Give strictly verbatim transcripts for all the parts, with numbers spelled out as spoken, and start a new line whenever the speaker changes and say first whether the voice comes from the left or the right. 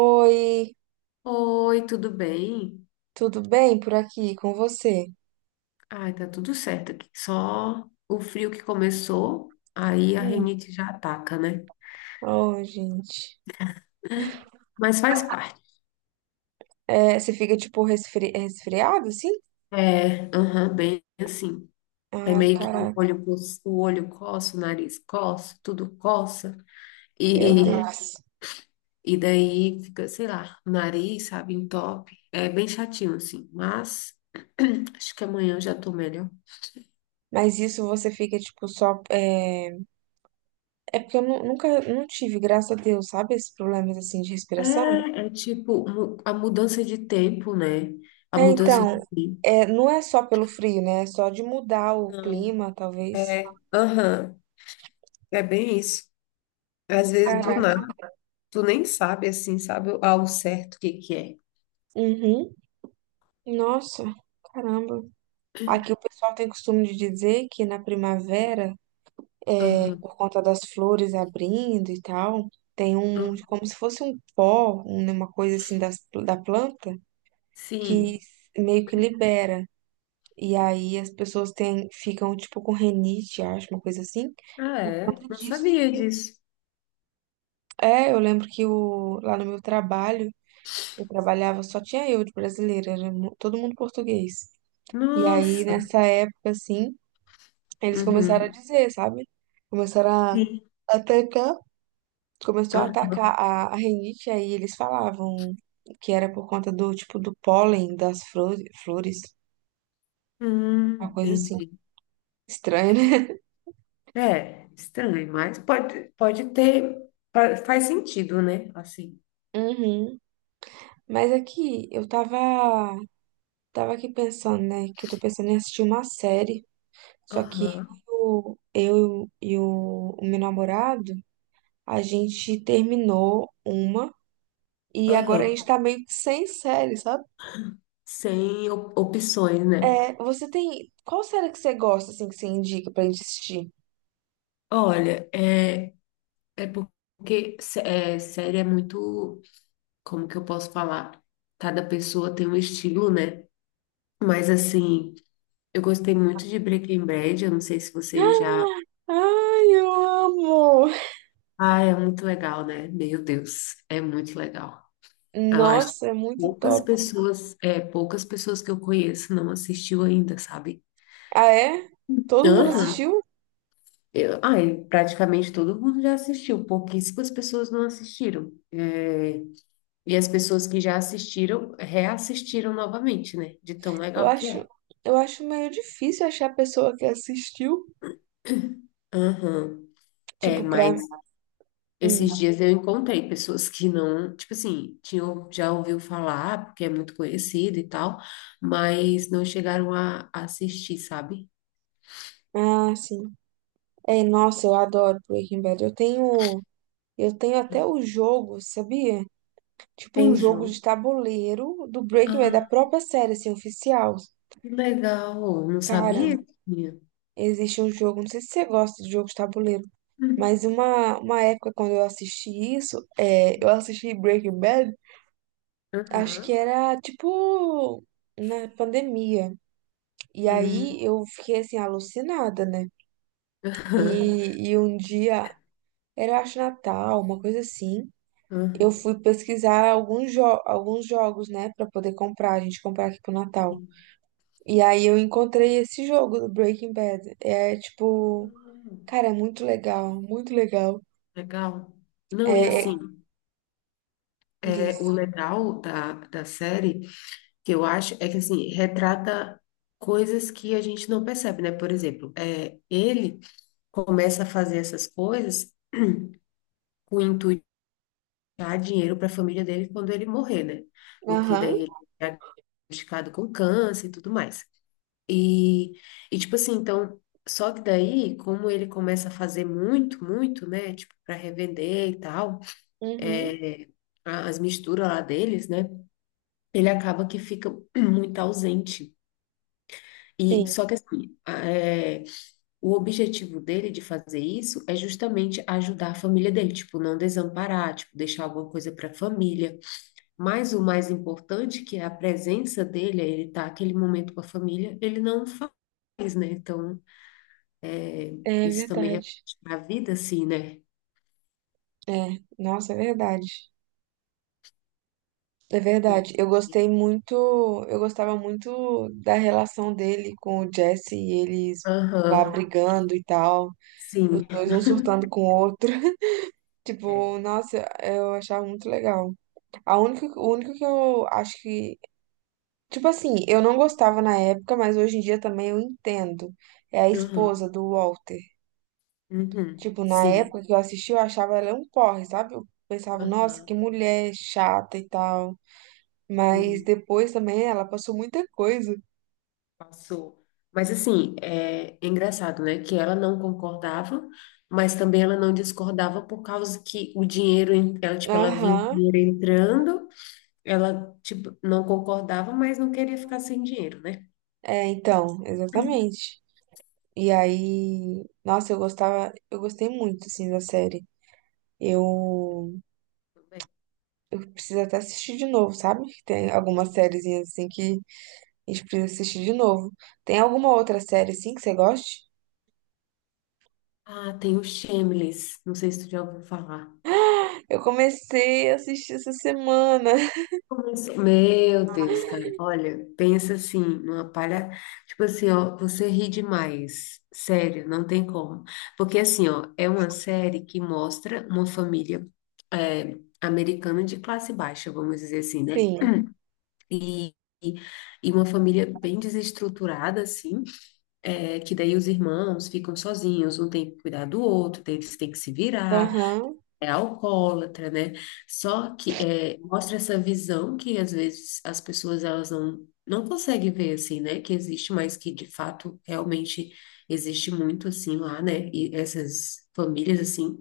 right: Oi,
left: Oi, tudo bem?
right: tudo bem por aqui com você?
left: Ai, tá tudo certo aqui. Só o frio que começou, aí a
right: Hum.
left: rinite já ataca, né?
right: Oh, gente.
left: Mas faz parte.
right: É, você fica tipo resfri... resfriado, assim?
left: É, aham, bem assim. É
right: Ai,
left: meio que o
right: caraca,
left: olho, pos- o olho coça, o nariz coça, tudo coça.
right: meu
left: E,
right: Deus.
left: e daí fica, sei lá, o nariz, sabe, entope. É bem chatinho, assim. Mas acho que amanhã eu já tô melhor.
right: Mas isso você fica tipo só. É, é porque eu nu- nunca não tive, graças a Deus, sabe? Esses problemas assim de
left: É,
right: respiração.
left: é tipo mu- a mudança de tempo, né? A
right: É,
left: mudança de
right: então,
left: tempo.
right: é, não é só pelo frio, né? É só de mudar o clima, talvez.
left: É, aham, é bem isso. Às vezes do nada,
right: Caraca.
left: tu nem sabe assim, sabe ao certo o que que é.
right: Uhum. Nossa, caramba. Aqui o pessoal tem costume de dizer que na primavera,
left: Aham,
right: por conta das flores abrindo e tal, tem um,
left: hum,
right: como se fosse um pó, um- né, uma coisa assim das, da planta, que
left: sim.
right: meio que libera. E aí as pessoas têm, ficam tipo com renite, acho, uma coisa assim,
left: Ah,
right: por
left: é?
right: conta
left: Não
right: disso,
left: sabia
right: viu?
left: disso.
right: É, eu lembro que o, lá no meu trabalho, eu trabalhava, só tinha eu de brasileira, era mu- todo mundo português. E aí
left: Nossa.
right: nessa época, assim, eles começaram a
left: Uhum.
right: dizer, sabe? Começaram
left: Sim.
right: a atacar, começou a
left: Aham.
right: atacar a, a rinite, aí eles falavam que era por conta do tipo do pólen das flores, flores,
left: Hum,
right: uma coisa assim.
left: entendi.
right: Estranho, né?
left: É, estranho, mas pode, pode ter, fa- faz sentido, né? Assim.
right: Uhum. Mas aqui eu tava, tava aqui pensando, né? Que eu tô pensando em assistir uma série. Só que
left: Aham,
right: eu, eu e o, o meu namorado, a gente terminou uma e agora a
left: aham.
right: gente tá meio que sem série, sabe?
left: Sem op- opções, né?
right: É, você tem. Qual série que você gosta, assim, que você indica pra gente assistir?
left: Olha, é, é porque sé- é, série é muito. Como que eu posso falar? Cada pessoa tem um estilo, né? Mas assim, eu gostei muito de Breaking Bad, eu não sei se vocês já.
right: Ai, eu amo!
left: Ah, é muito legal, né? Meu Deus, é muito legal. Eu acho que
right: Nossa, é muito
left: poucas
right: top.
left: pessoas, é, poucas pessoas que eu conheço não assistiu ainda, sabe?
right: Ah, é? Todo mundo
left: Aham.
right: assistiu?
left: Eu, ai, praticamente todo mundo já assistiu, pouquíssimas pessoas não assistiram. É, e as pessoas que já assistiram, reassistiram novamente, né? De tão
right: Eu
left: legal que é.
right: acho, eu acho meio difícil achar a pessoa que assistiu.
left: Aham. É,
right: Tipo, pra.
left: mas
right: Hum.
left: esses dias eu encontrei pessoas que não, tipo assim, tinham, já ouviu falar, porque é muito conhecido e tal, mas não chegaram a, a assistir, sabe?
right: Ah, sim. É, nossa, eu adoro Breaking Bad. Eu tenho. Eu tenho até o jogo, sabia? Tipo, um
left: Tem,
right: jogo de tabuleiro do Breaking Bad, da
left: ah,
right: própria série, assim, oficial.
left: que legal. Não
right: Cara,
left: sabia que tinha.
right: existe um jogo, não sei se você gosta de jogos de tabuleiro.
left: Hum.
right: Mas uma, uma época quando eu assisti isso, é, eu assisti Breaking Bad, acho que
left: Aham.
right: era tipo na pandemia. E
left: Hum.
right: aí eu fiquei assim, alucinada, né?
left: Aham.
right: E, e um dia, era acho Natal, uma coisa assim. Eu
left: Aham.
right: fui pesquisar alguns, jo alguns jogos, né, pra poder comprar, a gente comprar aqui pro Natal.
left: Hum.
right: E aí eu encontrei esse jogo do Breaking Bad. É tipo, cara, é muito legal, muito legal.
left: Legal. Não, e
right: É, é,
left: assim,
right: diz.
left: é, o legal da, da série, que eu acho, é que assim, retrata coisas que a gente não percebe, né? Por exemplo, é, ele começa a fazer essas coisas com o intuito de dar dinheiro para a família dele quando ele morrer, né? Porque
right: Aham.
left: daí ele é diagnosticado com câncer e tudo mais. E, e tipo assim, então, só que daí, como ele começa a fazer muito, muito, né? Tipo, para revender e tal,
right: Uhum,
left: é, a- as misturas lá deles, né? Ele acaba que fica muito ausente. E
right: sim,
left: só que assim, o objetivo dele de fazer isso é justamente ajudar a família dele, tipo, não desamparar, tipo, deixar alguma coisa para a família. Mas o mais importante, que é a presença dele, é ele tá aquele momento com a família, ele não faz, né? Então,
right: é
left: isso também reflete
right: verdade.
left: para a vida, assim, né?
right: É, nossa, é verdade. É verdade. Eu gostei muito, eu gostava muito da relação dele com o Jesse e eles lá
left: Aham,
right: brigando e tal, os
left: sim.
right: dois um surtando com o outro.
left: É.
right: Tipo, nossa, eu achava muito legal. A única, o único que eu acho que, tipo assim, eu não gostava na época, mas hoje em dia também eu entendo. É a esposa
left: Aham,
right: do Walter.
left: uhum,
right: Tipo, na
left: sim.
right: época que eu assisti, eu achava ela um porre, sabe? Eu pensava, nossa, que
left: Aham,
right: mulher chata e tal. Mas
left: sim.
right: depois também ela passou muita coisa.
left: Passou. Mas assim, é, é engraçado, né? Que ela não concordava, mas também ela não discordava por causa que o dinheiro, en- ela, tipo, ela viu o
right: Aham.
left: dinheiro entrando, ela, tipo, não concordava, mas não queria ficar sem dinheiro, né?
right: É, então, exatamente. E aí, nossa, eu gostava, eu gostei muito, assim, da série. Eu
left: Tudo bem.
right: preciso até assistir de novo, sabe? Tem algumas sériezinhas assim que a gente precisa assistir de novo. Tem alguma outra série assim que você goste?
left: Ah, tem o Shameless, não sei se tu já ouviu falar.
right: Eu comecei a assistir essa semana.
left: Começou. Meu Deus, cara, olha, pensa assim, numa palha, tipo assim, ó, você ri demais, sério, não tem como, porque assim, ó, é uma série que mostra uma família é, americana de classe baixa, vamos dizer assim, né,
right: Sim.
left: e, e e uma família bem desestruturada, assim, é, que daí os irmãos ficam sozinhos, um tem que cuidar do outro, daí eles têm que se virar,
right: Aham.
left: é alcoólatra, né? Só que é, mostra essa visão que às vezes as pessoas elas não, não conseguem ver assim, né? Que existe, mas que de fato realmente existe muito assim lá, né? E essas famílias assim.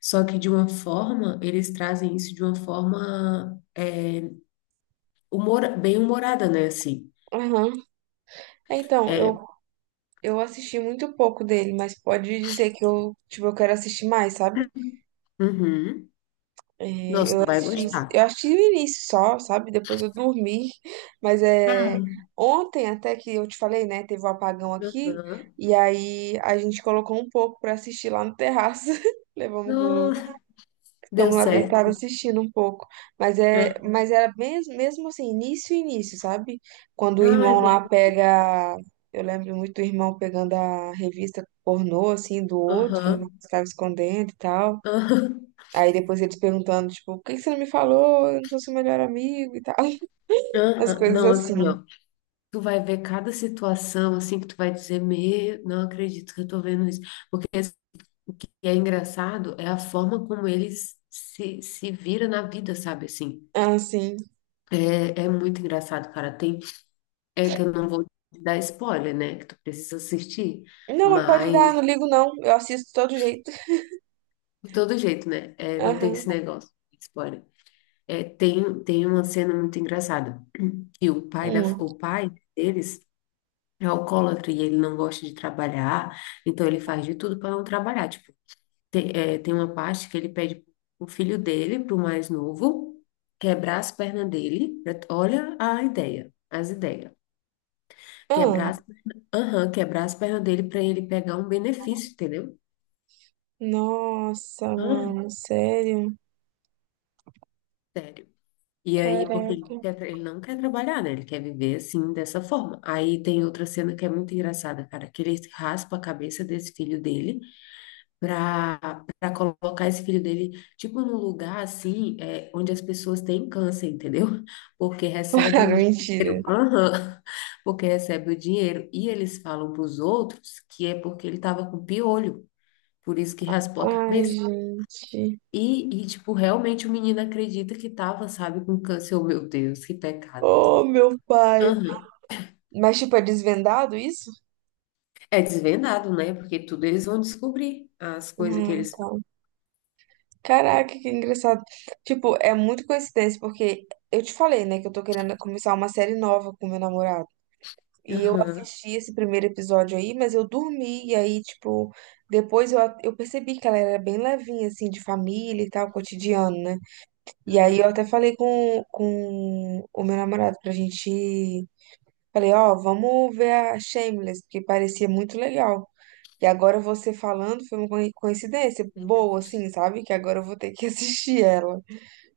left: Só que de uma forma, eles trazem isso de uma forma humor, bem humorada, né? Assim.
right: Aham. É, então, eu,
left: É,
right: eu assisti muito pouco dele, mas pode dizer que eu, tipo, eu quero assistir mais, sabe?
left: uhum. Nossa,
right: Eu
left: tu vai
right: assisti,
left: gostar.
right: eu assisti o início só, sabe? Depois eu dormi. Mas é
left: Ah,
right: ontem até que eu te falei, né? Teve um apagão aqui,
left: uhum.
right: e aí a gente colocou um pouco pra assistir lá no terraço. Levamos.
left: Nossa, deu
right: Ficamos lá deitados
left: certo.
right: assistindo um pouco. Mas é,
left: Ah,
right: mas era mesmo, mesmo assim, início início, sabe? Quando o
left: ah, é
right: irmão
left: bem-
right: lá pega. Eu lembro muito do irmão pegando a revista pornô, assim, do outro,
left: aham,
right: estava escondendo e tal.
left: aham,
right: Aí depois eles perguntando, tipo, por que que você não me falou? Eu não sou seu melhor amigo e tal. As
left: aham.
right: coisas
left: Não,
right: assim.
left: assim, ó. Tu vai ver cada situação assim que tu vai dizer, meu, não acredito que eu tô vendo isso. Porque assim, é engraçado, é a forma como eles se, se vira na vida, sabe assim?
right: Assim.
left: É, é muito engraçado, cara. Tem, é que eu não vou te dar spoiler, né? Que tu precisa assistir,
right: Não, mas pode dar, não
left: mas
right: ligo não. Eu assisto de todo jeito.
left: de todo jeito, né? É, não tem
right: Aham.
left: esse negócio de spoiler. É, tem, tem uma cena muito engraçada, que o pai da,
right: Hum.
left: o pai deles é alcoólatra e ele não gosta de trabalhar. Então ele faz de tudo para não trabalhar, tipo, tem, é, tem uma parte que ele pede o filho dele, para o mais novo, quebrar as pernas dele. pra- Olha a ideia, as ideias. Quebrar
right: Ah.
left: as, aham, quebrar as pernas dele para ele pegar um benefício, entendeu?
right: Nossa,
left: Aham,
right: mano, sério?
left: sério. E aí, porque ele
right: Caraca.
left: não quer, tra- ele não quer trabalhar, né? Ele quer viver assim, dessa forma. Aí tem outra cena que é muito engraçada, cara, que ele raspa a cabeça desse filho dele. Para para colocar esse filho dele, tipo, num lugar assim, é, onde as pessoas têm câncer, entendeu? Porque recebe um
right: Cara,
left: dinheiro,
right: mentira.
left: aham, porque recebe o dinheiro e eles falam para os outros que é porque ele estava com piolho, por isso que raspou a
right: Ai,
left: cabeça.
right: gente.
left: E, e, tipo, realmente o menino acredita que tava, sabe, com câncer. Oh, meu Deus, que pecado.
right: Oh, meu pai.
left: Aham.
right: Mas, tipo, é desvendado isso?
left: É desvendado, né? Porque tudo eles vão descobrir as coisas que
right: Ah,
left: eles fazem.
right: tá. Caraca, que engraçado. Tipo, é muito coincidência, porque eu te falei, né, que eu tô querendo começar uma série nova com meu namorado. E eu
left: Aham.
right: assisti esse primeiro episódio aí, mas eu dormi, e aí, tipo, depois eu, a- eu percebi que ela era bem levinha, assim, de família e tal, cotidiano, né? E aí
left: Aham.
right: eu até falei com, com o meu namorado pra gente. Falei, ó, vamos ver a Shameless, porque parecia muito legal. E agora você falando foi uma coi- coincidência
left: Tem que
right: boa, assim,
left: assistir.
right: sabe? Que agora eu vou ter que assistir ela.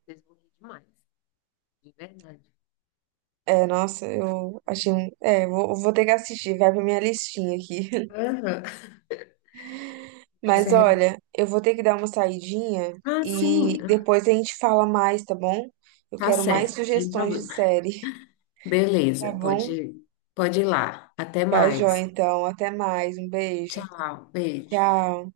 left: Vocês vão rir demais, de verdade.
right: É, nossa, eu achei. um- É, vou, vou ter que assistir, vai pra minha listinha aqui.
left: Aham. Vai se
right: Mas
left: arrep...
right: olha, eu vou ter que dar uma saidinha
left: Ah, sim.
right: e
left: Ah,
right: depois a gente fala mais, tá bom? Eu
left: tá
right: quero mais
left: certo, sem
right: sugestões de
left: problema.
right: série, tá
left: Beleza,
right: bom?
left: pode, pode ir lá. Até
right: Tá, joia,
left: mais.
right: então. Até mais. Um beijo.
left: Tchau, beijo.
right: Tchau.